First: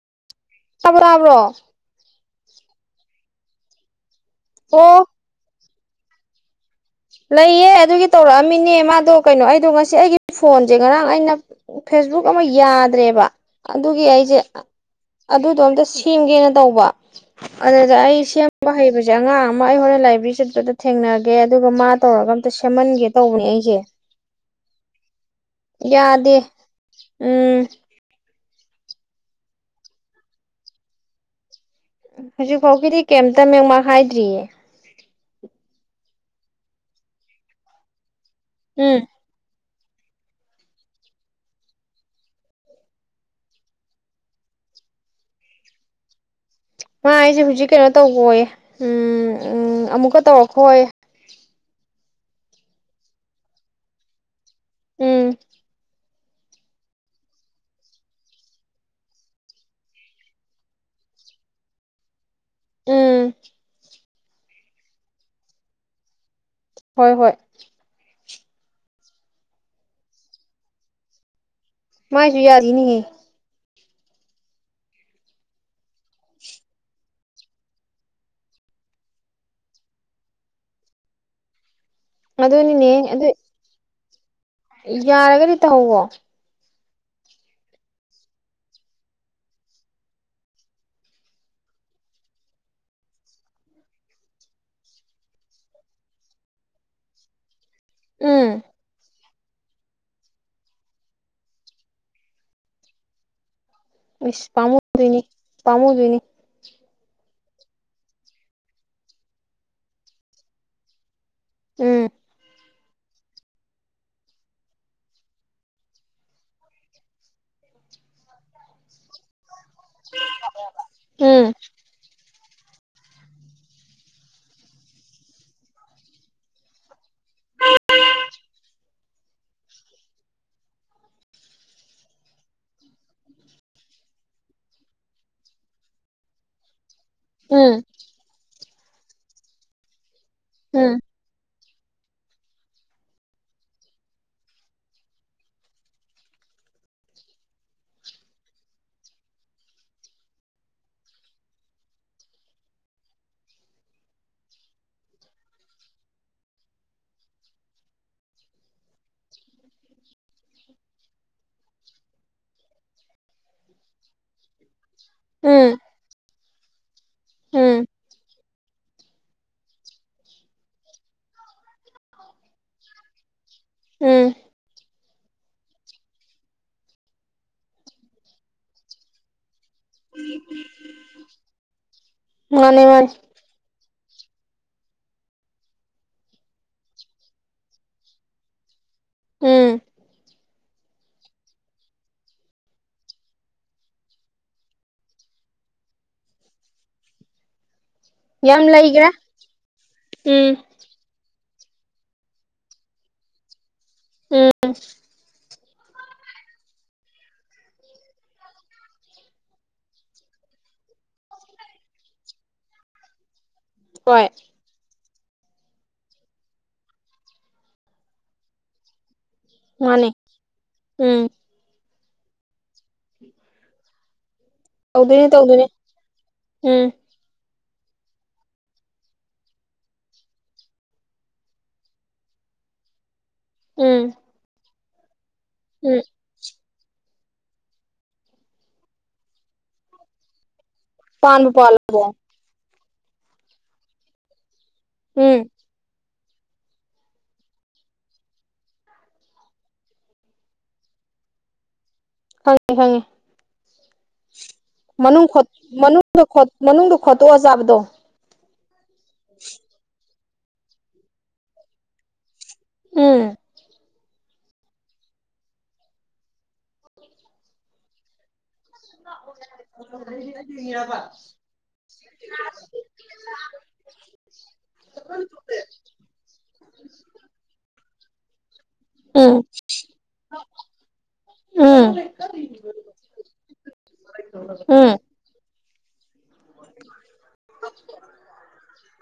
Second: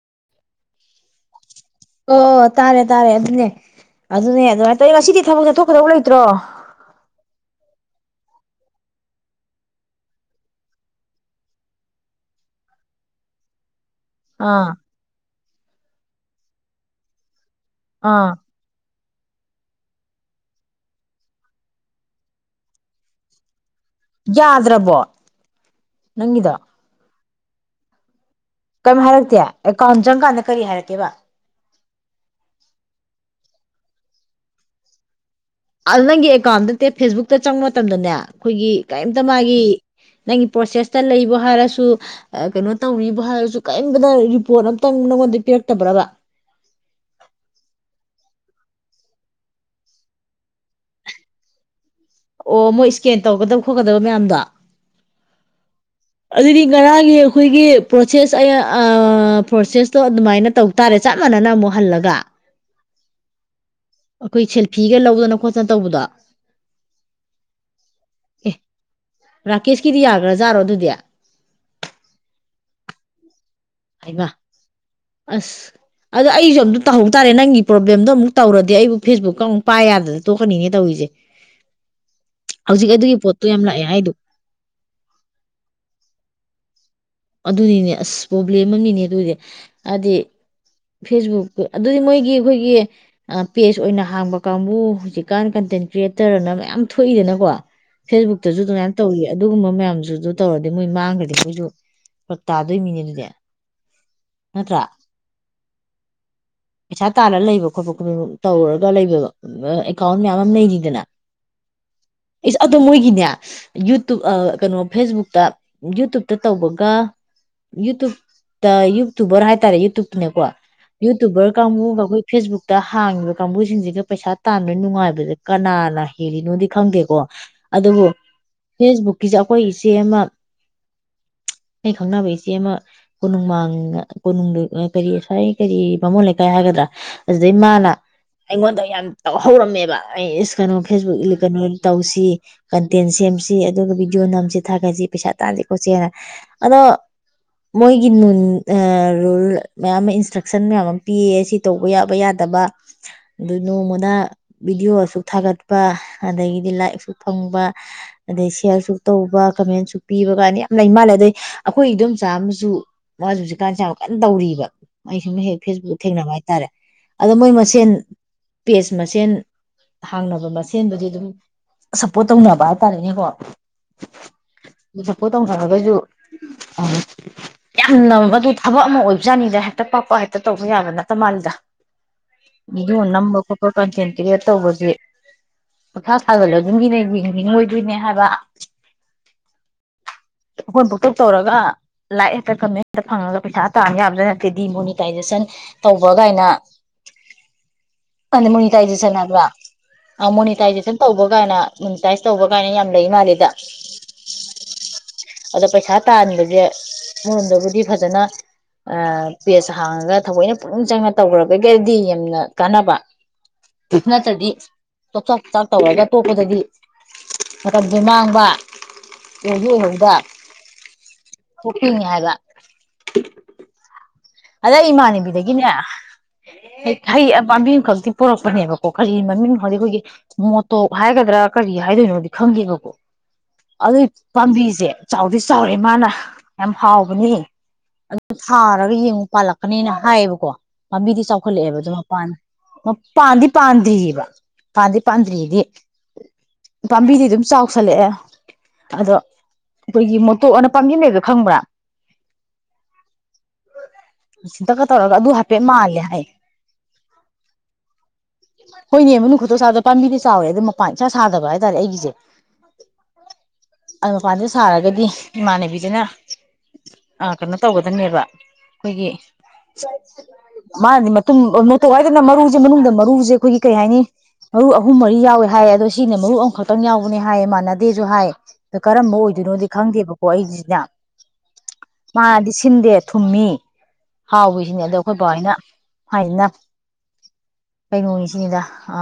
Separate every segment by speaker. Speaker 1: [unintelligible]
Speaker 2: ꯑꯣ ꯇꯥꯔꯦ ꯇꯥꯔꯦ ꯑꯗꯨꯅꯦ ꯑꯗꯨꯅꯦ ꯑꯗꯨꯃꯥꯏꯅ ꯇꯧ ꯉ
Speaker 1: ꯑꯣ
Speaker 2: ꯁꯤꯗꯤ ꯊꯕꯛ ꯆꯠꯊꯣꯛ ꯩꯇ꯭ꯔꯣ [unintelligible]
Speaker 1: ꯂꯩꯌꯦ ꯑꯗꯨꯒꯤ ꯇꯧꯔꯛꯑꯝꯃꯤꯅꯦ ꯃꯥꯗꯣ ꯀꯩꯅꯣ ꯑꯩꯗꯣ ꯉꯁꯤ ꯑꯩꯒꯤ ꯐꯣꯟꯁꯦ ꯉꯔꯥꯡ ꯑꯩꯅ ꯐꯦꯁꯕꯨꯛ ꯑꯃ ꯌꯥꯗ꯭ꯔꯦꯕ ꯑꯗꯨꯒꯤ ꯑꯩꯁꯦ
Speaker 2: ꯑꯥ
Speaker 1: ꯑꯗꯨꯗꯣꯝꯇ ꯁꯦꯝ ꯊꯒꯦꯅ ꯇꯧꯕ ꯑꯗꯗ ꯑꯩ
Speaker 2: ꯑꯥ
Speaker 1: ꯁꯦꯡꯕ ꯍꯩꯕ ꯗꯩ ꯑꯉꯥꯡ ꯑꯃ ꯑꯩꯍꯣꯔꯦꯟ ꯂꯥꯏꯕ꯭ꯔꯦꯔꯤ ꯆꯠꯄꯗ ꯊꯦꯡꯅꯒꯦ ꯑꯗꯨꯒ ꯃꯥ ꯇꯧꯔꯒ ꯑꯝꯇ ꯁꯦꯝꯃꯟꯒꯦ ꯇꯧꯕꯅꯦ ꯑꯩꯁꯦ
Speaker 2: ꯌꯥꯗ꯭ꯔꯕꯣ
Speaker 1: ꯌꯥꯗꯦ
Speaker 2: ꯅꯪꯒꯤꯗꯣ
Speaker 1: ꯎꯝ
Speaker 2: ꯀꯔꯤꯝ ꯍꯥꯏꯔꯛꯇꯦ ꯑꯦꯀꯥꯎꯟ ꯆꯪꯀꯥꯟꯗ ꯀꯔꯤ ꯍꯥꯏꯔꯛꯀꯦꯕ
Speaker 1: ꯍꯧꯖꯤꯛ ꯐꯥꯎꯒꯤꯗꯤ ꯀꯩꯇ ꯃꯦꯡꯃꯥꯡ ꯍꯥꯏꯗ꯭ꯔꯤꯌꯦ
Speaker 2: ꯅꯪꯒꯤ ꯑꯦꯀꯥꯎꯟ ꯅꯠꯇꯦ ꯐꯦꯁꯕꯨꯛꯇ ꯆꯪꯕ ꯃꯇꯝꯗꯅꯦ ꯑꯩꯈꯣꯏꯒꯤ
Speaker 1: ꯎꯝ
Speaker 2: ꯀꯔꯤꯝꯇ ꯃꯥꯒꯤ ꯅꯪꯒꯤ ꯄ꯭ꯔꯣꯁꯦꯁꯇ ꯂꯩꯕꯣ ꯍꯥꯏꯔꯁꯨ ꯀꯩꯅꯣ ꯇꯧꯔꯤꯕꯣ ꯍꯥꯏꯔꯁꯨ ꯀꯔꯤꯝꯝꯕꯗ ꯔꯤꯄꯣꯔꯠ ꯑꯃꯇꯪ ꯅꯪꯉꯣꯟꯗ ꯄꯤꯔꯛꯇꯕ꯭ꯔꯕ
Speaker 1: ꯃꯥ ꯑꯩꯁꯦ ꯍꯧꯖꯤꯛ ꯀꯩꯅꯣ ꯇꯧꯈꯣꯏ ꯎꯝ ꯎ ꯑꯃꯨꯛꯀ ꯇꯧꯔꯛꯈꯣꯌꯦ
Speaker 2: ꯑꯣ ꯃꯣꯏ ꯏꯁꯀꯦꯟ ꯇꯧꯒꯗꯕ ꯈꯣꯠꯀꯗꯕ ꯃꯌꯥꯝꯗꯣ
Speaker 1: ꯎꯝ
Speaker 2: ꯑꯗꯨꯗꯤ ꯉꯔꯥꯡꯒꯤ ꯑꯩꯈꯣꯏꯒꯤ ꯄ꯭ꯔꯣꯁꯦꯁ ꯑ ꯄ꯭ꯔꯣꯁꯦꯁꯇꯣ ꯑꯗꯨꯃꯥꯏꯅ ꯇꯧ ꯇꯥꯔꯦ ꯆꯞ ꯃꯥꯟꯅꯅ ꯑꯃꯨꯛ ꯍꯜꯂꯒ
Speaker 1: ꯎꯝ
Speaker 2: ꯑꯩꯈꯣꯏ ꯁꯦꯜꯐꯤꯒ ꯂꯧꯗꯅ ꯈꯣꯠꯇꯅ ꯇꯧꯕꯗꯣ
Speaker 1: ꯍꯣꯏ ꯍꯣꯏ
Speaker 2: ꯑꯦ ꯔꯥꯀꯦꯁꯀꯤꯗꯤ ꯌꯥꯈ꯭ꯔꯖꯥꯔꯣ ꯑꯗꯨꯗꯤ
Speaker 1: ꯃꯥꯏꯁꯨ ꯌꯥꯔꯤꯅꯤ
Speaker 2: ꯍꯩꯃꯥ ꯑꯁ ꯑꯗꯨꯗ ꯑꯩꯁꯨ ꯑꯝꯇ ꯇꯧꯍꯧ ꯇꯥꯔꯦ ꯅꯪꯒꯤ ꯄ꯭ꯔꯣꯕ꯭ꯂꯦꯝꯗꯣ ꯑꯃꯨꯛ ꯇꯧꯔꯗꯤ ꯑꯩꯕꯨ ꯐꯦꯁꯕꯨꯛꯀ ꯑꯃꯨꯛ ꯄꯥꯏꯌꯥꯗꯗ ꯇꯣꯛꯀꯅꯤꯅꯦ ꯇꯧꯔꯤꯁꯦ ꯍꯧꯖꯤꯛ
Speaker 1: ꯑꯗꯨꯅꯤꯅꯦ
Speaker 2: ꯑꯗꯨꯒꯤ
Speaker 1: ꯑꯗꯨ
Speaker 2: ꯄꯣꯠꯇꯣ ꯌꯥꯝ ꯂꯥꯛꯑꯦ ꯍꯥꯏꯗꯣ
Speaker 1: ꯌꯥꯔꯒꯗꯤ ꯇꯧꯍꯧꯋꯣ
Speaker 2: ꯑꯗꯨꯅꯤꯅꯦ ꯑꯁ ꯄ꯭ꯔꯣꯕ꯭ꯂꯦꯝ ꯑꯃꯅꯤꯅꯦ ꯑꯗꯨꯗꯤ ꯍꯥꯏꯗꯤ ꯐꯦꯁꯕꯨꯛ ꯑꯗꯨꯗꯤ ꯃꯣꯏꯒꯤ ꯑꯩꯈꯣꯏꯒꯤ ꯄꯦꯖ ꯑꯣꯏꯅ ꯍꯥꯡꯕ ꯀꯥꯡꯕꯨ ꯍꯧꯖꯤꯛꯀꯥꯟ ꯀꯟꯇꯦꯟ ꯀ꯭ꯔꯤꯌꯦꯇꯔꯅ ꯃꯌꯥꯝ ꯊꯣꯛꯏꯗꯅꯀꯣ ꯐꯦꯁꯕꯨꯛꯇꯁꯨ
Speaker 1: ꯎꯝ
Speaker 2: ꯑꯗꯨꯃꯥꯏꯅ ꯇꯧꯏ ꯑꯗꯨꯒꯨꯝꯕ ꯃꯌꯥꯝꯁꯨ ꯑꯗꯨ ꯇꯧꯔꯗꯤ ꯃꯣꯏ ꯃꯥꯡꯈ꯭ꯔꯗꯤ ꯑꯩꯈꯣꯏꯁꯨ ꯄ ꯇꯥꯗꯣꯏ ꯅꯤꯅꯦ ꯑꯗꯨꯗꯤ
Speaker 1: ꯑꯤꯁ
Speaker 2: ꯅꯠꯇ꯭ꯔꯥ
Speaker 1: ꯄꯝꯨꯗꯣꯏꯅꯤ ꯄꯃꯗꯣꯏꯅꯤ
Speaker 2: ꯄꯩꯁꯥ ꯇꯥꯜꯂꯒ ꯂꯩꯕ ꯈꯣꯠꯄ ꯇꯧꯔꯒ ꯂꯩꯕ ꯑꯦꯀꯥꯎꯟ ꯃꯌꯥꯝ ꯑꯃ ꯂꯩꯔꯤꯗꯅ
Speaker 1: ꯎꯝ
Speaker 2: ꯑꯗꯨꯝ ꯃꯣꯏꯒꯤꯅꯦ ꯌꯨꯇꯨꯞ ꯀꯩꯅꯣ ꯐꯦꯁꯕꯨꯛꯇ ꯌꯨꯇꯨꯞꯕꯇ ꯇꯧꯕꯒ ꯌꯨꯇꯨꯕ ꯌꯨꯇꯨꯕꯔ ꯍꯥꯏ ꯍꯥꯏꯇꯥꯔꯦ ꯌꯨꯇꯨꯞꯇꯅꯦꯀꯣ ꯌꯨꯇꯨꯕꯔ
Speaker 1: ꯎꯝ
Speaker 2: ꯀꯥꯡꯕꯨ ꯑꯩꯈꯣꯏ ꯐꯦꯁꯕꯨꯛꯇ ꯍꯥꯡꯉꯤꯕ ꯀꯥꯡꯕꯨꯁꯤꯡꯁꯤꯒ ꯄꯩꯁꯥ ꯇꯥꯟꯕ ꯅꯨꯡꯉꯥꯏꯕꯁꯦ ꯀꯅꯥꯅ ꯍꯦꯜꯂꯤꯅꯣꯗꯤ ꯈꯪꯗꯦꯀꯣ ꯑꯗꯨꯕꯨ ꯐꯦꯁꯕꯨꯛꯀꯤꯁꯦ ꯑꯩꯈꯣꯏ ꯏꯆꯦ ꯑꯃ ꯑꯩ ꯈꯪꯅꯕ ꯏꯆꯦ ꯑꯃ ꯀꯣꯅꯨꯡꯃꯥꯡꯗ ꯀꯣꯅꯨꯡꯗ ꯀꯔꯤ ꯉꯁꯋꯥꯥꯏ ꯀꯔꯤ ꯃꯃꯣꯟ ꯂꯩꯀꯥꯏ ꯍꯥꯏꯒꯗ꯭ꯔꯥ ꯑꯗꯨꯗꯩ
Speaker 1: ꯎꯝ
Speaker 2: ꯃꯥꯅ ꯑꯩꯉꯣꯟꯗꯩ ꯌꯥꯝ ꯇꯧꯍꯧꯔꯝꯃꯦꯕ ꯑꯩ ꯏꯁꯀꯅꯣ
Speaker 1: ꯎꯝ
Speaker 2: ꯐꯦꯁꯕꯨꯛ ꯏ ꯀꯩꯅꯣꯒꯤ ꯇꯧꯁꯤ ꯀꯟꯇꯦꯟ ꯁꯦꯝꯁꯤ ꯑꯗꯨꯒ ꯚꯤꯗꯤꯑꯣ ꯅꯝꯁꯤ ꯊꯥꯒꯠꯁꯤ ꯄꯩꯁꯥ ꯇꯥꯟꯁꯤ ꯈꯣꯠꯁꯤꯅ ꯑꯗꯣ ꯃꯣꯏꯒꯤꯟ ꯑ ꯔꯨꯜ ꯃꯌꯥꯝ ꯑꯃ ꯏꯟꯁꯇ꯭ꯔꯛꯁꯟ ꯃꯌꯥꯝ ꯑꯃ ꯄꯤꯌꯦ ꯁꯤ ꯇꯧꯕ ꯌꯥꯕ ꯌꯥꯗꯕ ꯑꯗꯨ ꯅꯣꯡꯃꯗ ꯚꯤꯗꯤꯑꯣ ꯑꯁꯨꯛ ꯊꯥꯒꯠꯄ ꯑꯗꯒꯤꯗꯤ ꯂꯥꯏꯛꯁꯨ ꯐꯪꯕ ꯑꯗꯩ ꯁꯌꯥꯔꯁꯨ ꯇꯧꯕ ꯀꯃꯦꯟꯁꯨ ꯄꯤꯕ ꯀꯥꯏꯅ ꯌꯥꯝ ꯂꯩ ꯃꯥꯜꯂꯦ ꯑꯗꯩ ꯑꯩꯈꯣꯏ ꯏꯗꯣꯝꯆꯥ ꯑꯃꯁꯨ ꯃꯥꯁꯨ ꯍꯧꯖꯤꯛꯀꯥꯟꯁꯦ ꯌꯥꯝ ꯀꯟꯅ ꯇꯧꯔꯤꯕ ꯑꯩ ꯁꯨꯝ ꯍꯦꯛ
Speaker 1: ꯎꯝ
Speaker 2: ꯐꯦꯁꯕꯨꯛ ꯊꯦꯡꯅꯕ ꯍꯥꯏ ꯇꯔꯦ ꯑꯗꯣ ꯃꯣꯏ
Speaker 1: ꯎꯝ
Speaker 2: ꯃꯁꯦꯟ ꯄꯦꯖ ꯃꯁꯦꯟ ꯍꯥꯡꯅꯕ ꯃꯁꯦꯟꯕꯨꯗꯤ ꯑꯗꯨꯝ ꯁꯞꯄꯣꯔꯠ ꯇꯧꯅꯕ ꯍꯥꯏꯇꯥꯔꯦꯅꯦꯀꯣ
Speaker 1: ꯎꯝ
Speaker 2: [inaudible] ꯇꯧꯅꯔꯒꯁꯨ ꯑ ꯌꯥꯝ ꯅ [unintelligible] ꯊꯕꯛ ꯑꯃ ꯑꯣꯏꯕꯖꯥꯠꯅꯤꯗ ꯍꯦꯛꯇ ꯄꯥꯛꯄ ꯍꯦꯛꯇ ꯇꯧꯕ ꯌꯥꯕ ꯅꯠꯇ ꯃꯥꯜꯂꯤꯗ
Speaker 1: ꯃꯥꯅꯦ
Speaker 2: ꯚꯤꯗꯤꯑꯣ
Speaker 1: ꯃꯥꯅꯦ
Speaker 2: ꯅꯝꯕ ꯈꯣꯠꯄ ꯀꯟꯇꯦꯟ ꯀꯔꯤꯌꯦꯠ ꯇꯧꯕꯁꯦ ꯄꯥꯡꯊꯥ ꯊꯥꯒꯠꯂꯁꯧ ꯃꯤꯅ ꯌꯦꯡꯅꯤꯡꯂꯣꯏꯗꯣꯏꯅꯦ ꯍꯥꯏꯕ
Speaker 1: ꯎꯝ
Speaker 2: [inaudible] ꯄꯪꯇꯧ ꯇꯧꯔꯒ ꯂꯥꯏꯛ ꯍꯦꯛꯇ ꯀꯃꯦꯟꯠ ꯍꯦꯛꯇ ꯐꯪꯉꯒ ꯄꯩꯁꯥ ꯇꯥꯟ ꯌꯥꯕꯁꯨ ꯅꯠꯇꯦ ꯗꯤꯃꯣꯅꯤꯇꯥꯏꯖꯦꯁꯟ ꯇꯧꯕ ꯀꯥꯏꯅ
Speaker 1: ꯌꯥꯝ ꯂꯩꯒ꯭ꯔꯦ
Speaker 2: ꯃꯣꯅꯤꯇꯥꯏꯖꯦꯁꯟ ꯍꯥꯏꯕꯔ ꯑ
Speaker 1: ꯎꯝ
Speaker 2: ꯃꯣꯅꯤꯇꯥꯏꯖꯦꯁꯟ ꯇꯧꯕ ꯒꯥꯏꯅ ꯃꯣꯅꯤꯇꯥꯏꯁ ꯇꯧꯕ ꯀꯥꯏꯅ ꯌꯥꯝ ꯂꯩ ꯃꯥꯜꯂꯦꯕ
Speaker 1: ꯎꯝ
Speaker 2: ꯑꯗ ꯄꯩꯁꯥ ꯇꯥꯟꯕꯁꯦ ꯑꯃꯔꯣꯝꯗꯕꯨꯗꯤ ꯐꯖꯅ ꯑ ꯄꯦꯖ ꯍꯥꯡꯉꯒ ꯊꯑꯣꯏꯅ ꯄꯨꯛꯅꯤꯡ ꯆꯪꯅ ꯇꯧꯈ꯭ꯔꯒꯒꯗꯤ ꯌꯥꯝꯅ ꯀꯥꯟꯅꯕ
Speaker 1: ꯍꯣꯏ
Speaker 2: ꯅꯠꯇꯔꯗꯤ ꯆꯣꯛꯆꯥꯛ ꯆꯥꯛ ꯇꯧꯔꯒ ꯑꯇꯣꯞꯄꯗꯒꯤ ꯃꯇꯝꯁꯦ ꯃꯥꯡꯕ
Speaker 1: ꯃꯥꯅꯦ
Speaker 2: [unintelligible]
Speaker 1: ꯎꯝ
Speaker 2: ꯍꯤꯡꯏ ꯍꯥꯏꯕ [inaudible] ꯑꯗꯩ ꯑꯩ
Speaker 1: ꯇꯧꯗꯣꯏꯅꯦ
Speaker 2: ꯏꯃꯥꯟꯅꯕꯤꯗꯒꯤꯅꯦ
Speaker 1: ꯇꯧꯗꯣꯏꯅꯦ ꯎꯝ
Speaker 2: ꯍꯩ ꯑꯝ ꯄꯥꯟꯕꯤ ꯑꯃꯈꯛꯇꯤ ꯄꯣꯔꯛꯄꯅꯦꯕꯀꯣ ꯀꯔꯤ ꯃꯃꯤꯡ ꯈꯗꯤ ꯑꯩꯈꯣꯏꯒꯤ ꯃꯣꯇꯣꯞ ꯍꯥꯏꯒꯗ꯭ꯔꯥ ꯀꯔꯤ ꯍꯥꯏꯗꯣꯏꯅꯣꯗꯤ ꯈꯪꯗꯦꯕꯀꯣ ꯑꯗꯨꯏ
Speaker 1: ꯎꯝ
Speaker 2: ꯄꯥꯝꯕꯤꯁꯦ ꯆꯥꯎꯗꯤꯁ ꯆꯥꯎꯔꯦ
Speaker 1: ꯎꯝ
Speaker 2: ꯃꯥꯅ ꯌꯥꯝ ꯍꯥꯎꯕꯅꯦ ꯑꯗꯨ ꯊꯥꯔꯒ ꯌꯦꯡꯉꯨ ꯄꯥꯜꯂꯛꯀꯅꯤꯅ ꯍꯥꯏꯌꯦꯕꯀꯣ ꯄꯥꯝꯕꯤꯗꯤ
Speaker 1: ꯄꯥꯟꯕꯨ
Speaker 2: ꯆꯥꯎꯈꯠꯂꯛꯑꯦꯕ ꯑꯗꯣ
Speaker 1: ꯄꯥꯜꯂꯕꯣ
Speaker 2: ꯃꯄꯥꯟꯅ ꯄꯥꯟꯗꯤ ꯄꯥꯟꯗ꯭ꯔꯤꯕ ꯄꯥꯟꯗꯤ
Speaker 1: ꯎꯝ
Speaker 2: ꯄꯥꯟꯗ꯭ꯔꯤꯗꯤ ꯄꯥꯝꯕꯤꯗꯤ ꯑꯗꯨꯝ ꯆꯥꯎꯁꯜꯂꯛꯑꯦ ꯑꯗꯣ ꯑꯩꯈꯣꯏꯒꯤ ꯃꯨꯠ ꯇꯣꯛ ꯑꯅ ꯄꯥꯝꯕꯤ ꯑꯃ ꯂꯩꯕꯗꯣ ꯈꯪꯕ꯭ꯔꯥ
Speaker 1: ꯈꯪꯉꯦ ꯈꯪꯉꯦ
Speaker 2: ꯁꯤꯟꯇꯛꯀ ꯇꯧꯔꯒ
Speaker 1: ꯃꯅꯨꯡ
Speaker 2: ꯑꯗꯨ
Speaker 1: ꯈꯣꯠ
Speaker 2: ꯍꯥꯏꯐꯦꯠ ꯃꯥꯜꯂꯦ
Speaker 1: ꯃꯅꯨꯡꯗ
Speaker 2: ꯍꯥꯏ
Speaker 1: ꯈꯣꯠ ꯃꯅꯨꯡꯗ ꯈꯣꯠꯇꯣꯛꯑꯥ ꯆꯥꯕꯗꯣ
Speaker 2: ꯍꯣꯏꯅꯦ ꯃꯅꯨꯡ ꯈꯣꯇꯣꯛꯑ ꯆꯥꯕꯗꯣ ꯄꯥꯝꯕꯤꯗꯤ ꯆꯥꯎꯔꯦ ꯑꯗꯣ ꯃꯄꯥꯟ ꯏꯁꯥ ꯁꯥꯗꯕ ꯍꯥꯏꯇꯥꯔꯦ ꯑꯩꯒꯤꯁꯦ
Speaker 1: ꯎꯝ
Speaker 2: ꯑ ꯃꯄꯥꯟꯁꯦ ꯁꯥꯔꯒꯗꯤ ꯏꯃꯥꯟꯅꯕꯤꯗꯨꯅ ꯑ ꯀꯩꯅꯣ ꯇꯧꯒꯗꯅꯦꯕ ꯑꯩꯈꯣꯏꯒꯤ ꯃꯥꯅꯗꯤ ꯃꯇꯨꯝ ꯑꯣꯅ ꯅꯣꯇꯣꯛ ꯍꯥꯏꯔꯒꯅ ꯃꯔꯨꯁꯦ ꯃꯅꯨꯡꯗ ꯃꯔꯨꯁꯦ ꯑꯩꯈꯣꯏꯒꯤ ꯀꯩ ꯍꯥꯏꯅꯤ ꯃꯔꯨ ꯑꯍꯨꯝ ꯃꯔꯤ ꯌꯥꯎꯋꯦ ꯍꯥꯏꯌꯦ ꯑꯗꯣ ꯁꯤꯅ ꯃꯔꯨ ꯑꯃꯈꯛꯇꯪ ꯌꯥꯎꯕꯅꯦ ꯍꯥꯏꯌꯦ ꯃꯥꯅ ꯗꯤꯖꯨꯍꯥꯏ ꯀꯔꯝꯕ
Speaker 1: ꯎꯝ
Speaker 2: ꯑꯣꯏꯗꯣꯏꯅꯣꯗꯤ ꯈꯪꯗꯦꯕ ꯃꯍꯤꯖꯤꯅꯦ
Speaker 1: ꯎꯝ
Speaker 2: ꯃꯥꯅꯗꯤ ꯁꯤꯟꯗꯦ ꯊꯨꯝꯃꯤ ꯍꯥꯎꯏꯁꯤꯅꯦ ꯑꯗꯣ
Speaker 1: ꯎꯝ
Speaker 2: ꯑꯩꯈꯣꯏꯄꯥ ꯍꯣꯢꯅ ꯅ ꯍꯥꯏꯅ ꯀꯩꯅꯣꯅꯤꯁꯤꯅꯤꯗ ꯑ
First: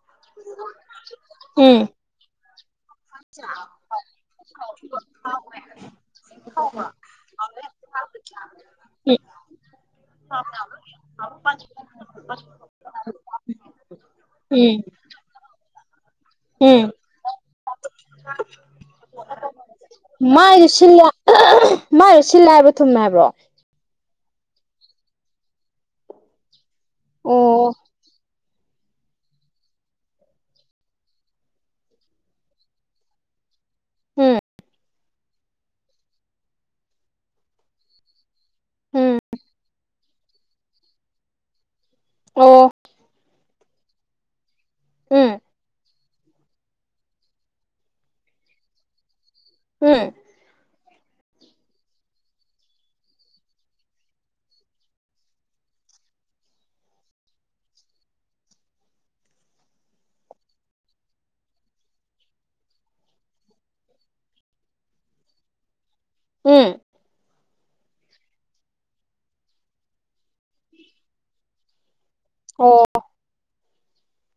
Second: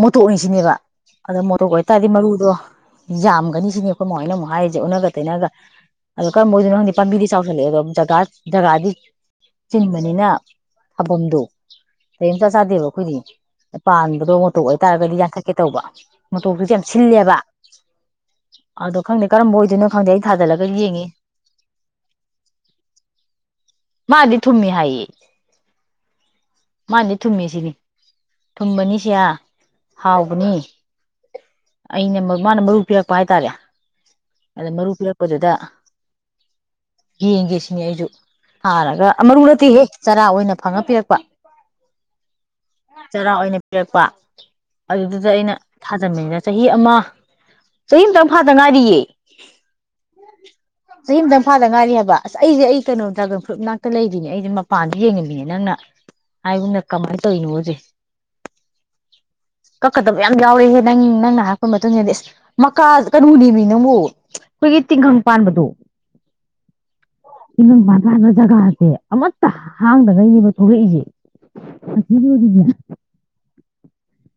Speaker 2: ꯃꯣꯇꯣꯛꯅꯤꯁꯤꯅꯦꯕ ꯑꯗ ꯃꯣꯇꯣꯛ
Speaker 1: ꯎꯝ
Speaker 2: ꯑꯣꯏꯇꯥꯔꯗꯤ ꯃꯔꯨꯗꯣ ꯖꯥꯝꯒꯅꯤ ꯁꯤꯅꯤ ꯈꯣꯢ ꯃꯥꯍꯣꯢꯅꯃꯨꯛ ꯑꯩꯗꯤ ꯑꯣꯟꯅꯒ ꯇꯩꯅꯒ ꯑꯗꯣ ꯀꯔꯝꯕ ꯑꯣꯏꯗꯣꯏꯅꯣ ꯈꯪꯗꯦ ꯄꯥꯝꯕꯤꯗꯤ ꯆꯥꯎꯁꯜꯂꯛꯑꯦ ꯑꯗꯣ ꯖꯒꯥ ꯖꯒꯥꯗꯤ ꯆꯤꯟꯕꯅꯤꯅ ꯊꯧꯕꯝꯗꯣ ꯅꯥꯇꯩꯩ ꯑꯃ ꯏꯆꯥ ꯆꯥꯗꯦꯕ ꯑꯩꯈꯣꯏꯗꯤ ꯄꯥꯟꯕꯗꯣ ꯃꯣꯇꯣꯛ ꯑꯣꯏ
Speaker 1: ꯎꯝ
Speaker 2: ꯇꯥꯔꯒꯗꯤ ꯌꯥ ꯆꯠꯀꯦ ꯇꯧꯕ ꯃꯇꯣꯛꯇꯨꯗꯤ
Speaker 1: ꯎꯝ
Speaker 2: ꯌꯥꯝ ꯁꯤꯜꯂꯦꯕ ꯑꯗꯣ ꯈꯪꯗꯦ ꯀꯔꯝ ꯑꯣꯏꯗꯣꯏꯅꯣ ꯈꯪꯗꯦ ꯑꯩ ꯊꯥꯖꯤꯜꯂꯒ
Speaker 1: ꯃꯥꯏꯁꯨ ꯁꯤꯜꯂꯦ
Speaker 2: ꯌꯦꯡꯉꯤ
Speaker 1: ꯑꯍ ꯑꯍ ꯑꯍ ꯑꯍꯝ ꯃꯥꯏꯁꯨ ꯁꯤꯜ ꯂꯦ ꯍꯥꯏꯕ ꯊꯨꯝꯃꯦ ꯍꯥꯏꯕ꯭ꯔꯣ
Speaker 2: ꯃꯥꯗꯤ ꯊꯨꯝꯃꯤ ꯍꯥꯏꯌꯦ ꯃꯥꯗꯤ ꯊꯨꯝꯃꯦ ꯁꯤꯅꯤ
Speaker 1: ꯑꯣ
Speaker 2: ꯊꯨꯝꯕꯅꯤ ꯁꯤꯌꯥ ꯍꯥꯎꯕꯅꯤ ꯑꯩꯅꯦ ꯃꯥꯅ ꯃꯔꯨ ꯄꯤꯔꯛꯄ ꯍꯥꯏꯇꯥꯔꯦ
Speaker 1: ꯎꯝ
Speaker 2: ꯑꯗ ꯃꯔꯨ ꯄꯤꯔꯛꯄꯗꯨꯗ ꯌꯦꯡꯒꯦ ꯁꯤꯅꯤ ꯑꯩꯁꯨ ꯊꯥꯔꯒ
Speaker 1: ꯎꯝ
Speaker 2: ꯃꯔꯨ ꯅꯠꯇꯦꯍꯦ ꯆꯔꯥ ꯑꯣꯏꯅ ꯐꯪꯉ ꯄꯤꯔꯛꯄ
Speaker 1: ꯑꯣ
Speaker 2: ꯆꯔ ꯑꯣꯏꯅ ꯄꯤꯔꯛꯄꯥ ꯑꯗꯨꯗ
Speaker 1: ꯎꯝ
Speaker 2: ꯑꯩꯅ ꯊꯥꯖꯟꯕꯅꯤꯅ ꯆꯍꯤ ꯑꯃ ꯆꯍꯤ ꯑꯃꯇꯪ ꯐꯥ ꯇꯉꯥꯔꯤꯌꯦ
Speaker 1: ꯍꯨꯝ
Speaker 2: ꯆꯍꯤ ꯑꯝꯇꯪ ꯐꯥꯗ ꯉꯥꯏꯔꯤ ꯍꯥꯏꯕ ꯑꯁ ꯑꯩꯁꯦ ꯑꯩ ꯀꯩꯅꯣ ꯗ꯭ꯔꯥꯒꯟ ꯐ꯭ꯔꯨꯠ ꯃꯅꯥꯛꯇ ꯂꯩꯔꯤꯅꯦ ꯑꯩꯅ ꯃꯄꯥꯟꯗ ꯌꯦꯡꯉꯝꯃꯤꯅꯦ ꯅꯪꯅ ꯍꯥꯏꯒꯨꯝꯅ ꯀꯃꯥꯏꯅ ꯇꯣꯢꯅꯣꯁꯦ ꯀꯛꯀꯗꯕ ꯌꯥꯝ ꯌꯥꯎꯔꯦꯍꯦ ꯅꯪ ꯅꯪꯅ ꯍꯥꯢꯔꯛꯄ ꯃꯇꯨꯡꯏꯟꯅꯗꯤ ꯃꯀꯥ ꯀꯅꯣꯅꯦꯃꯤ ꯅꯪꯕꯣ ꯑꯩꯈꯣꯏꯒꯤ ꯇꯤꯡꯈꯪ ꯄꯥꯟꯕꯗꯣ
Speaker 1: ꯎꯝ
Speaker 2: ꯇꯤꯡꯈꯪ ꯄꯥꯟ ꯄꯥꯟꯕ ꯖꯒꯥꯁꯦ ꯑꯃꯠꯇ ꯍꯥꯡꯗꯒꯩꯅꯦꯕ ꯊꯣꯛꯂꯛꯏꯁꯦ ꯚꯤꯗꯤꯌꯣꯒꯤꯅꯦ
Speaker 1: ꯑꯣ
Speaker 2: ꯑꯍ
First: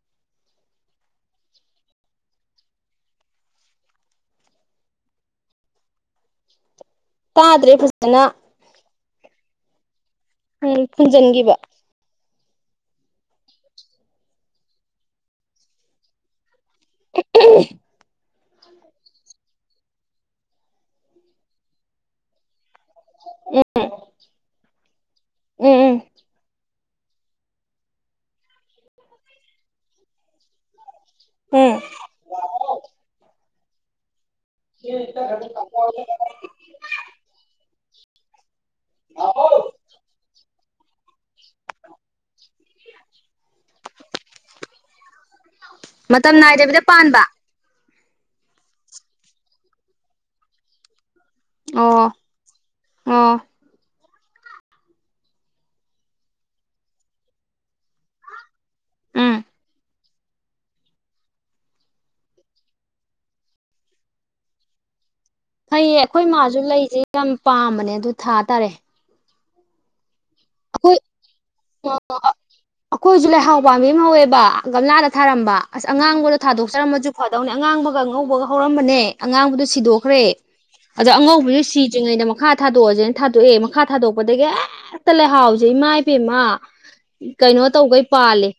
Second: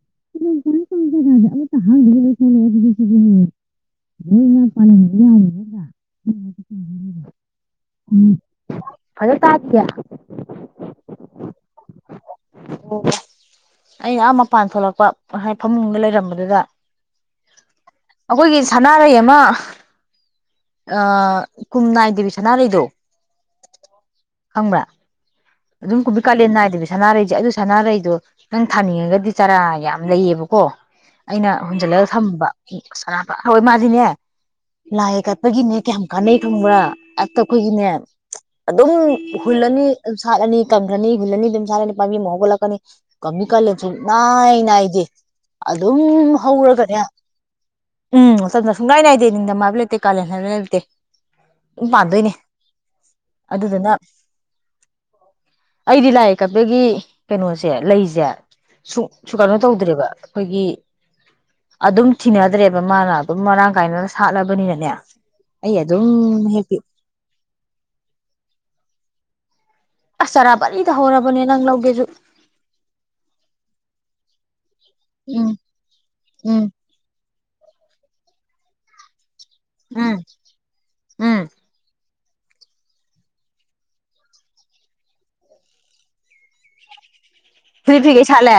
Speaker 2: [unintelligible]
Speaker 1: ꯇꯗ꯭ꯔꯦ ꯐꯖꯟꯅ
Speaker 2: ꯐꯖꯟ ꯇꯗꯤꯌꯦ
Speaker 1: ꯎꯝ ꯐꯨꯟꯖꯤꯟꯒꯤꯕ
Speaker 2: ꯑꯣ ꯑꯩ ꯑ ꯃꯄꯥꯟ ꯊꯣꯛꯂꯛ ꯍꯏ ꯐꯃꯨꯡꯗ ꯂꯩꯔꯝꯕꯗꯨꯗ
Speaker 1: [unintelligible]
Speaker 2: ꯑꯩꯈꯣꯏꯒꯤ ꯁꯅꯥꯔꯩ ꯑꯃ ꯑ ꯀꯨꯝ ꯅꯏꯗꯕꯤ ꯁꯅꯥꯔꯩꯗꯣ
Speaker 1: ꯎꯝ
Speaker 2: ꯑꯗꯨꯨꯝ
Speaker 1: ꯎꯝ
Speaker 2: ꯀꯕꯤ ꯀꯥꯂꯦꯟ ꯅ ꯉꯥꯏꯗꯕꯤ ꯁꯥꯟꯅꯥꯔꯩꯁꯦ ꯑꯗꯨ ꯁꯥꯟꯅꯔꯩꯗꯣ ꯅꯪ ꯊꯥꯅꯤꯡꯉꯒꯗꯤ ꯆꯥꯔꯥ ꯌꯝ ꯂꯩꯌꯦꯕꯀꯣ ꯑꯩꯅ
Speaker 1: ꯎꯝ
Speaker 2: ꯍꯨꯟꯖꯤꯜꯂꯒ ꯊꯝꯕ ꯑꯔꯥꯕ ꯍꯣꯏ ꯃꯗꯤꯅꯦ ꯂꯥꯏ ꯀꯠꯄꯒꯤꯅꯦ ꯀꯌꯥꯝ ꯀꯥꯟꯅꯩ ꯈꯪꯕ꯭ꯔꯥ ꯑꯇ ꯑꯩꯈꯣꯏꯒꯤꯅꯦ ꯑꯗꯨꯝ ꯍꯨꯜꯂꯅꯤ ꯑꯅꯤ ꯀꯪꯒꯅꯤ ꯍꯨꯜꯂꯅꯤ ꯑꯗꯨꯝ ꯁꯥꯠꯂꯅꯤ ꯄꯥꯝꯕꯤ ꯑꯃ ꯍꯧꯒꯠꯂꯛꯀꯅꯤ ꯀꯝꯃꯤ ꯀꯂꯦꯟꯁꯨꯛꯅꯥꯏ ꯅꯥꯏꯗꯦ ꯑꯗꯨꯝ
Speaker 1: ꯃꯇꯝ ꯅꯥꯏꯗꯕꯤꯗ
Speaker 2: ꯍꯧꯔꯒꯅꯦ
Speaker 1: ꯄꯥꯟꯕ
Speaker 2: ꯑꯝ ꯃꯇꯝꯁꯨꯡꯅꯏ ꯅꯥꯏꯗꯦ ꯅꯤꯡꯗꯝ ꯍꯥꯏꯕ ꯂꯩꯇꯦ ꯀꯂꯦꯟ ꯍꯥꯏꯕ ꯂꯩꯇꯦ ꯑꯗꯨꯝ
Speaker 1: ꯑꯣ
Speaker 2: ꯄꯥꯟꯗꯣꯏꯅꯦ
Speaker 1: ꯑꯣ
Speaker 2: ꯑꯗꯨꯗꯨꯅ ꯑꯩꯗꯤ ꯂꯥꯏ ꯀꯛꯄꯒꯤ ꯀꯩꯅꯣꯁꯦ ꯂꯩꯁꯦ ꯁꯨꯡ ꯁꯨ
Speaker 1: ꯎꯝ
Speaker 2: ꯀꯩꯅꯣ ꯇꯧꯗ꯭ꯔꯦꯕ ꯑꯩꯈꯣꯏꯒꯤ ꯑꯗꯨꯝ ꯊꯤꯅꯗ꯭ꯔꯦꯕ ꯃꯥꯅ ꯑꯗꯨꯝ ꯃꯔꯥꯡ ꯀꯥꯏꯅ ꯁꯥꯠꯂꯕꯅꯤꯅꯅꯦ ꯑꯩ
Speaker 1: ꯐꯩꯌꯦ
Speaker 2: ꯑꯗꯨꯝ
Speaker 1: ꯑꯩꯈꯣꯏ ꯃꯥꯁꯨ
Speaker 2: ꯍꯦꯛꯄꯤ
Speaker 1: ꯂꯩꯁꯦ ꯌꯥꯝ ꯄꯥꯝꯕꯅꯦ ꯑꯗꯨ ꯊꯥ ꯇꯥꯔꯦ
Speaker 2: ꯑꯁ ꯆꯔꯥꯕꯂꯤꯗ
Speaker 1: ꯑꯩꯈꯣꯏ
Speaker 2: ꯍꯧꯔꯕꯅꯦ ꯅꯪ ꯂꯧ ꯗꯨꯖꯨ
Speaker 1: ꯑꯩꯈꯣꯏꯁꯨ ꯂꯩꯍꯥꯎ ꯄꯥꯝ ꯑꯃ ꯍꯧꯋꯦꯕ ꯒꯝꯂꯥꯗ
Speaker 2: ꯎꯝ
Speaker 1: ꯊꯥꯔꯝꯕ ꯑꯁ ꯑꯉꯥꯡꯕꯗꯣ
Speaker 2: ꯎꯝ
Speaker 1: ꯊꯥꯗꯣꯛꯆꯔꯝꯃꯁꯨ ꯐꯗꯧꯅꯦ ꯑꯉꯥꯡꯕꯒ ꯑꯉꯧꯕꯒ ꯍꯧꯔꯝꯕꯅꯦ ꯑꯉꯥꯡꯕꯗꯣ
Speaker 2: ꯎꯝ
Speaker 1: ꯁꯤꯗꯣꯛꯈ꯭ꯔꯦ ꯑꯗꯣ
Speaker 2: ꯎꯝ
Speaker 1: ꯑꯉꯧꯕꯁꯨ ꯁꯤꯗ꯭ꯔꯤꯉꯩꯗ ꯃꯈꯥ ꯊꯥꯗꯣꯛꯑꯁꯦꯅ ꯊꯥꯗꯣꯛꯑꯦ ꯃꯈꯥ ꯊꯥꯗꯣꯛꯄꯗꯒꯤ ꯍꯦꯛꯇ ꯂꯩꯍꯥꯎꯁꯦ ꯏꯃꯥꯄꯦꯝꯃꯥ ꯀꯩꯅꯣ
Speaker 2: [unintelligible] ꯂꯣꯏ ꯁꯥꯠꯂꯦ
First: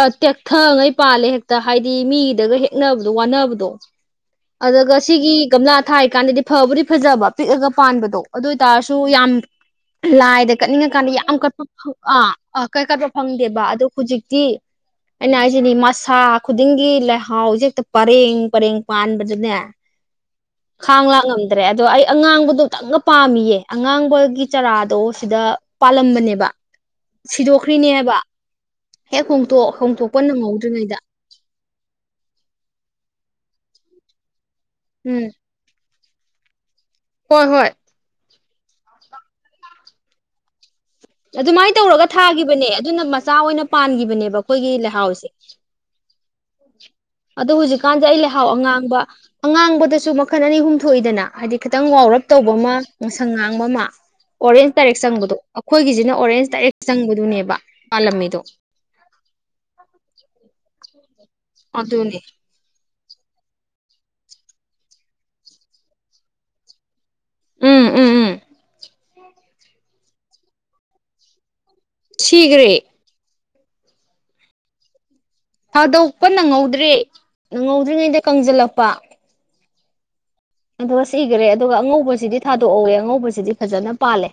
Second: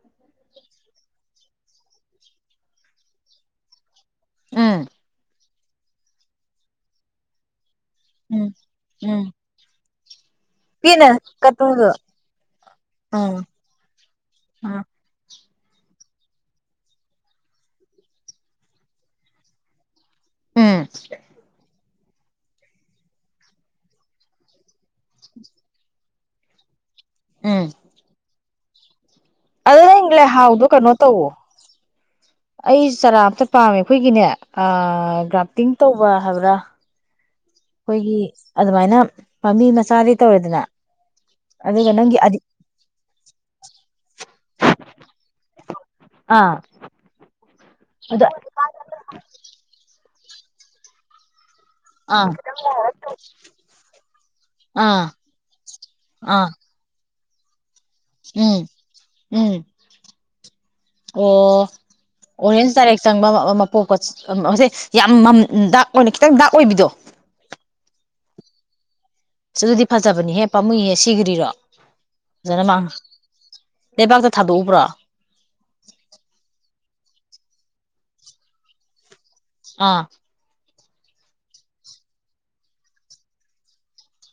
Speaker 1: ꯑꯥ ꯇꯦꯛꯊꯉꯩ ꯄꯥꯜꯂꯦ ꯍꯦꯛꯇ ꯍꯥꯏꯗꯤ ꯃꯤꯗꯒ ꯍꯦꯛꯅꯕꯗꯣ ꯋꯥꯅꯕꯗꯣ
Speaker 2: ꯎꯝ
Speaker 1: ꯑꯗꯒ ꯁꯤꯒꯤ ꯒꯝꯂꯥ ꯊꯥ ꯀꯥꯟꯗꯗꯤ ꯐꯕꯨꯗꯤ ꯐꯖꯕ ꯄꯤꯛꯑꯒ ꯄꯥꯟꯕꯗꯣ ꯑꯗꯨ
Speaker 2: ꯎꯝ
Speaker 1: ꯑꯣꯏꯇꯥꯔꯁꯨ
Speaker 2: ꯎꯝ
Speaker 1: ꯌꯥꯝ ꯂꯥꯏ
Speaker 2: ꯄꯦꯠꯅ
Speaker 1: ꯀꯠꯅꯤꯡꯉꯀꯥꯟꯗ ꯌꯥꯝ ꯀꯠꯄ
Speaker 2: ꯀꯠꯄꯗꯣ
Speaker 1: ꯐꯪ ꯑ ꯀꯩ ꯀꯠꯄ
Speaker 2: ꯎꯝ
Speaker 1: ꯐꯪꯗꯦꯕ ꯑꯗ ꯍꯨꯖꯤꯛꯇꯤ
Speaker 2: ꯎꯝ
Speaker 1: ꯑꯩꯅ ꯍꯥꯏ ꯁꯤꯅꯤ ꯃꯁꯥ ꯈꯨꯗꯤꯡꯒꯤ ꯂꯩꯍꯥꯎꯁꯦ ꯍꯦꯛꯇ ꯄꯔꯦꯡ ꯄꯔꯦꯡ ꯄꯥꯟꯕꯗꯅꯦ
Speaker 2: ꯎꯝ
Speaker 1: ꯈꯥꯡ ꯂꯥꯛ ꯉꯝꯗ꯭ꯔꯦ ꯑꯗꯣ ꯑꯩ ꯑꯉꯥꯡꯕꯗꯣ ꯇꯪꯒ ꯄꯥꯝꯃꯤꯌꯦ ꯑꯉꯥꯡꯕꯒꯤ ꯆꯔꯥ ꯗꯣ ꯁꯤꯗ ꯄꯥꯜꯂꯝꯕꯅꯦ ꯕ
Speaker 2: ꯎꯝ
Speaker 1: ꯁꯤꯗꯣꯛꯈ꯭ꯔꯤꯅꯦ ꯍꯦꯛ ꯍꯣꯡꯇꯣꯛ
Speaker 2: ꯑꯗꯣ ꯅꯪ
Speaker 1: ꯍꯣꯡꯇꯣꯛꯄ
Speaker 2: ꯂꯩꯍꯥꯎꯗꯣ ꯀꯩꯅꯣ
Speaker 1: ꯅꯪꯍꯧꯗ꯭ꯔꯤꯉꯩꯗ
Speaker 2: ꯇꯧꯋꯣ ꯑꯩ ꯆꯔꯥ ꯑꯝꯇ ꯄꯥꯝꯃꯦ ꯑꯩꯈꯣꯏꯒꯤꯅꯦ ꯑ
Speaker 1: ꯎꯝ
Speaker 2: ꯒ꯭ꯔꯥꯐꯇꯤꯡ ꯇꯧꯕ ꯍꯥꯏꯕ꯭ꯔ
Speaker 1: ꯍꯣꯏ ꯍꯣꯏ
Speaker 2: ꯑꯩꯈꯣꯏꯒꯤ ꯑꯗꯨꯃꯥꯏꯅ ꯄꯥꯝꯕꯤ ꯃꯆꯥꯗꯩꯩ ꯇꯧꯔꯦꯗꯅ
Speaker 1: ꯑꯗꯨꯃꯥꯏꯅ
Speaker 2: ꯑꯗꯨꯒ
Speaker 1: ꯇꯧꯔꯒ
Speaker 2: ꯅꯪꯒꯤ ꯑꯗꯤ
Speaker 1: ꯊꯥꯒꯤꯕꯅꯦ ꯑꯗꯨꯅ ꯃꯆꯥ ꯑꯣꯏꯅ ꯄꯥꯟꯈꯤꯕꯅꯦꯕ ꯑꯩꯈꯣꯏꯒꯤ ꯂꯩꯍꯥꯎꯁꯦ
Speaker 2: ꯑꯥ
Speaker 1: ꯑꯗꯣ ꯍꯧꯖꯤꯛꯀꯥꯟꯁꯦ ꯑꯩ
Speaker 2: ꯑꯗ
Speaker 1: ꯂꯩꯍꯥꯎ ꯑꯉꯥꯡꯕ ꯑꯉꯥꯡꯕꯗꯁꯨ ꯃꯈ ꯃꯈꯜ ꯑꯅꯤ ꯑꯨꯝ ꯊꯣꯛꯏꯗꯅ ꯍꯥꯏꯗꯤ ꯈꯤꯇꯪ ꯉꯧꯔꯞ
Speaker 2: ꯑꯥ
Speaker 1: ꯇꯧꯕ ꯑꯃ ꯉꯁꯪ ꯉꯥꯡꯕ ꯑꯃ ꯑꯣꯔꯦꯟꯖ ꯗꯥꯏꯔꯦꯛ
Speaker 2: ꯑꯥ
Speaker 1: ꯆꯪꯕꯗꯣ ꯑꯩꯈꯣꯏꯒꯤꯁꯤꯅ
Speaker 2: ꯑꯥ
Speaker 1: ꯑꯣꯔꯦꯟꯁ ꯗꯥꯏꯔꯦꯛ ꯆꯪ ꯕꯗꯨꯅꯦꯕ
Speaker 2: ꯎꯝ ꯎꯝ ꯑꯣ
Speaker 1: ꯑꯗꯨꯅꯦ
Speaker 2: ꯑꯣꯔꯦꯟꯁ ꯗꯥꯏꯔꯦꯛ ꯆꯪꯕ ꯑꯃ [unintelligible] ꯌꯥꯝ ꯃꯝ ꯗꯥꯛ ꯑꯣꯏꯅ ꯈꯤꯇꯪ ꯗꯥꯛ ꯑꯣꯏꯕꯤꯗꯣ
Speaker 1: ꯎꯝ ꯎꯝ ꯎꯝ
Speaker 2: ꯑꯗꯨꯗꯤ ꯐꯖꯕꯅꯤꯍꯦ ꯄꯥꯃꯨꯏꯌꯦ ꯁꯤꯒ꯭ꯔꯤꯔꯣ ꯐꯖꯅ
Speaker 1: ꯁꯤꯒ꯭ꯔꯦ
Speaker 2: ꯃꯥꯡ ꯂꯩꯕꯥꯛꯇ ꯊꯥꯗꯣꯛꯎꯕ꯭ꯔꯣ
Speaker 1: ꯊꯥꯗꯣꯛꯄ ꯅꯪꯍꯧꯗ꯭ꯔꯦ ꯅꯪꯍꯧꯗ꯭ꯔꯤꯉꯩꯗ ꯀꯪꯖꯤꯜꯂꯛꯄ
Speaker 2: ꯑꯥ
Speaker 1: ꯑꯗꯨꯒ ꯁꯤꯒ꯭ꯔꯦ ꯑꯗꯨꯒ ꯑꯉꯧꯕꯁꯤꯗꯤ ꯊꯥꯗꯣꯛꯍꯧꯋꯦ ꯑꯉꯧꯕꯁꯤꯗꯤ ꯐꯖꯅ ꯄꯥꯜꯂꯦ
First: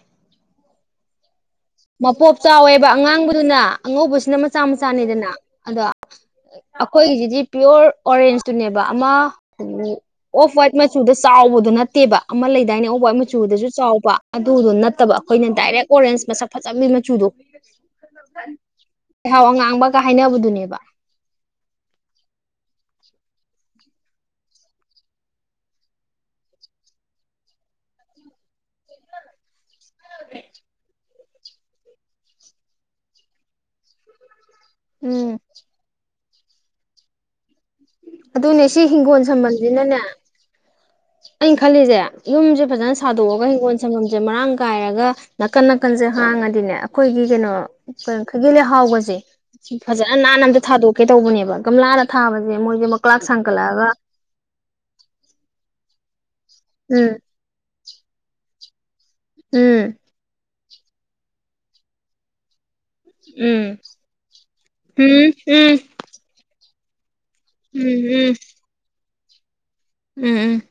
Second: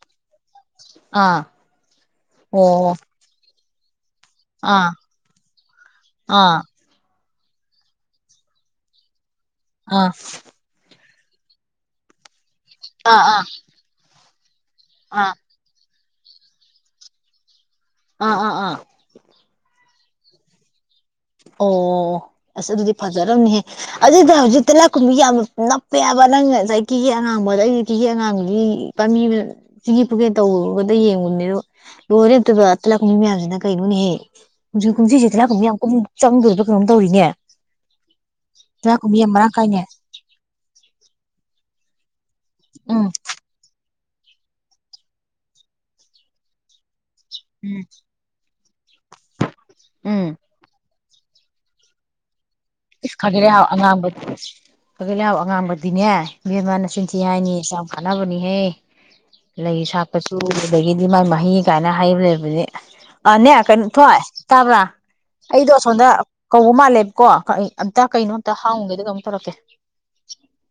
Speaker 2: ꯑꯥ
Speaker 1: ꯃꯄꯣꯞ ꯆꯥꯎꯋꯦꯕ
Speaker 2: ꯑꯣ
Speaker 1: ꯑꯉꯥꯡꯕꯗꯨꯅ ꯑꯉꯧꯕ ꯁꯤꯅ ꯃꯆꯥ
Speaker 2: ꯑꯥ
Speaker 1: ꯃꯆꯥꯅꯤꯗꯅ ꯑꯗ
Speaker 2: ꯑꯥ
Speaker 1: ꯑꯩꯈꯣꯏꯒꯤꯖꯤꯗꯤ ꯄꯤꯌꯣꯔ ꯑꯣꯔꯦꯟꯖꯇꯨꯅꯦꯕ ꯑꯃ
Speaker 2: ꯑꯥ
Speaker 1: ꯑꯣꯐ ꯋꯥꯏꯠ ꯁꯤꯗ ꯆꯥꯎꯕꯗꯨ ꯅꯠꯇꯦꯕ ꯑꯃ ꯂꯩꯗꯥꯏꯅꯦ ꯑꯣꯕ ꯋꯥꯏꯠ
Speaker 2: ꯑꯥ ꯑꯥ ꯑꯥ
Speaker 1: ꯃꯆꯨꯗꯁꯨ ꯆꯥꯎꯕ ꯑꯗꯨꯗꯣ ꯅꯠꯇꯕ ꯑꯩꯈꯣꯏꯅ ꯗꯥꯏꯔꯦꯛ ꯑꯣꯔꯦꯟꯖ ꯃꯁꯛ ꯐꯖꯝꯅꯦ ꯃꯆꯨꯗꯣ
Speaker 2: ꯑꯥ ꯑꯥ ꯑꯥ
Speaker 1: ꯂꯩꯍꯥꯎ ꯑꯉꯥꯡꯕ ꯀ ꯍꯥꯏꯅꯕꯗꯨꯅꯦꯕ
Speaker 2: ꯑꯣ ꯑꯁ ꯑꯗꯨꯗꯤ ꯐꯖꯔꯝꯅꯤꯍꯦ ꯑꯗꯨꯗ ꯍꯧꯖꯤꯛꯇ ꯇꯦꯂꯥꯏꯈꯨꯝꯕꯤ ꯌꯥꯝ ꯅꯞꯄꯦꯍꯕ ꯅꯪꯅ ꯉꯁꯥꯏ ꯀꯦꯒꯦ ꯑꯉꯥꯡꯕꯗ ꯑꯩꯗꯤ ꯀꯦꯒꯦ ꯑꯉꯥꯡꯕꯒꯤ ꯄꯥꯝꯕꯤꯅ ꯁꯤꯒꯤ ꯐꯨꯒꯦ ꯇꯧꯕꯗ ꯌꯦꯡꯉꯨ ꯅꯤꯔꯨ ꯂꯣꯏꯔꯦ ꯑꯝꯇꯣꯏꯕ ꯇꯤꯂꯥꯏꯈꯣꯝꯕꯤ ꯃꯌꯥꯝꯁꯤꯅ ꯀꯩꯅꯣꯅꯦꯍꯦ ꯀꯨꯝꯁꯤꯁꯦ
Speaker 1: ꯎꯝ
Speaker 2: ꯇꯦꯂꯥꯏꯈꯨꯝꯕꯤ ꯌꯥꯃ ꯀꯨꯝ ꯆꯪꯗꯣꯏꯕ ꯀꯩꯅꯣꯝ ꯇꯧꯔꯤꯅꯦ
Speaker 1: ꯑꯗꯨꯅꯦ ꯁꯤ
Speaker 2: ꯇꯤꯜꯍꯥ ꯈꯨꯝꯕꯤ
Speaker 1: ꯍꯤꯡꯒꯣꯜ
Speaker 2: ꯌꯥꯝ ꯃꯔꯥꯡ ꯀꯥꯏꯅꯦ
Speaker 1: ꯁꯝꯕꯜꯁꯤꯅꯅꯦ ꯑꯩꯅ ꯈꯜꯂꯤꯁꯦ ꯌꯨꯝꯁꯦ ꯐꯖꯅ
Speaker 2: ꯎꯝ
Speaker 1: ꯁꯥꯗꯣꯛꯑꯒ ꯍꯤꯡꯒꯣꯜ ꯁꯪꯒꯝꯁꯦ ꯃꯔꯥꯡ ꯀꯥꯏꯔꯒ ꯅꯥꯀꯟ ꯅꯥꯀꯟꯁꯦ ꯍꯥꯡꯉꯗꯤꯅꯦ ꯑꯩꯈꯣꯏꯒꯤ ꯀꯩꯅꯣ ꯀꯩ ꯈꯒꯤ ꯂꯩ ꯍꯥꯎꯕꯁꯦ ꯊꯤ ꯐꯖꯅ ꯅꯥꯟꯅ ꯑꯝꯇ ꯊꯥꯗꯣꯛ ꯀꯩ ꯇꯧꯕꯅꯦꯕ ꯒꯝꯂꯥꯗ ꯊꯥꯕꯅꯦ ꯃꯣꯏꯁꯦ
Speaker 2: ꯏꯁ
Speaker 1: ꯃꯀ꯭ꯂꯥꯛ
Speaker 2: ꯈꯥꯒꯤꯂꯩꯍꯥꯎ
Speaker 1: ꯁꯥꯡꯒꯠꯂꯛꯑꯒ
Speaker 2: ꯑꯉꯥꯡꯕ ꯈꯒꯤꯂꯩꯍꯥꯎ ꯑꯉꯥꯡꯕꯗꯤꯅꯦ ꯕꯦꯝꯃꯥ
Speaker 1: ꯎꯝ
Speaker 2: ꯅꯆꯤꯟꯊꯤ ꯍꯥꯏꯅꯤ ꯌꯥꯝ ꯀꯥꯟꯅꯕꯅꯤꯍꯦ ꯂꯩ
Speaker 1: ꯎꯝ
Speaker 2: ꯁꯥꯄꯁꯨ ꯑꯗꯒꯤꯗꯤ ꯃꯥꯏ ꯃꯍꯩ ꯀꯥꯏꯅ ꯍꯥꯏꯕ ꯂꯩꯕꯅꯦ ꯑꯅꯦ
Speaker 1: ꯎꯝ
Speaker 2: ꯀꯩꯅꯣ ꯊꯣꯏ ꯇꯥꯕ꯭ꯔꯥ
Speaker 1: ꯎꯝ
Speaker 2: ꯑꯩꯗꯣ
Speaker 1: ꯎꯝ
Speaker 2: ꯁꯣꯝꯗ ꯀꯧꯕ ꯃꯥꯂꯦꯞ ꯀꯣ ꯑꯩ ꯑꯝꯇ
Speaker 1: ꯎꯝ
Speaker 2: ꯀꯩꯅꯣ
Speaker 1: ꯎꯝ
Speaker 2: ꯑꯝꯇ ꯍꯡꯎꯒꯦꯗ ꯇꯧꯔꯀꯦ
Speaker 1: ꯎꯝ ꯎꯝ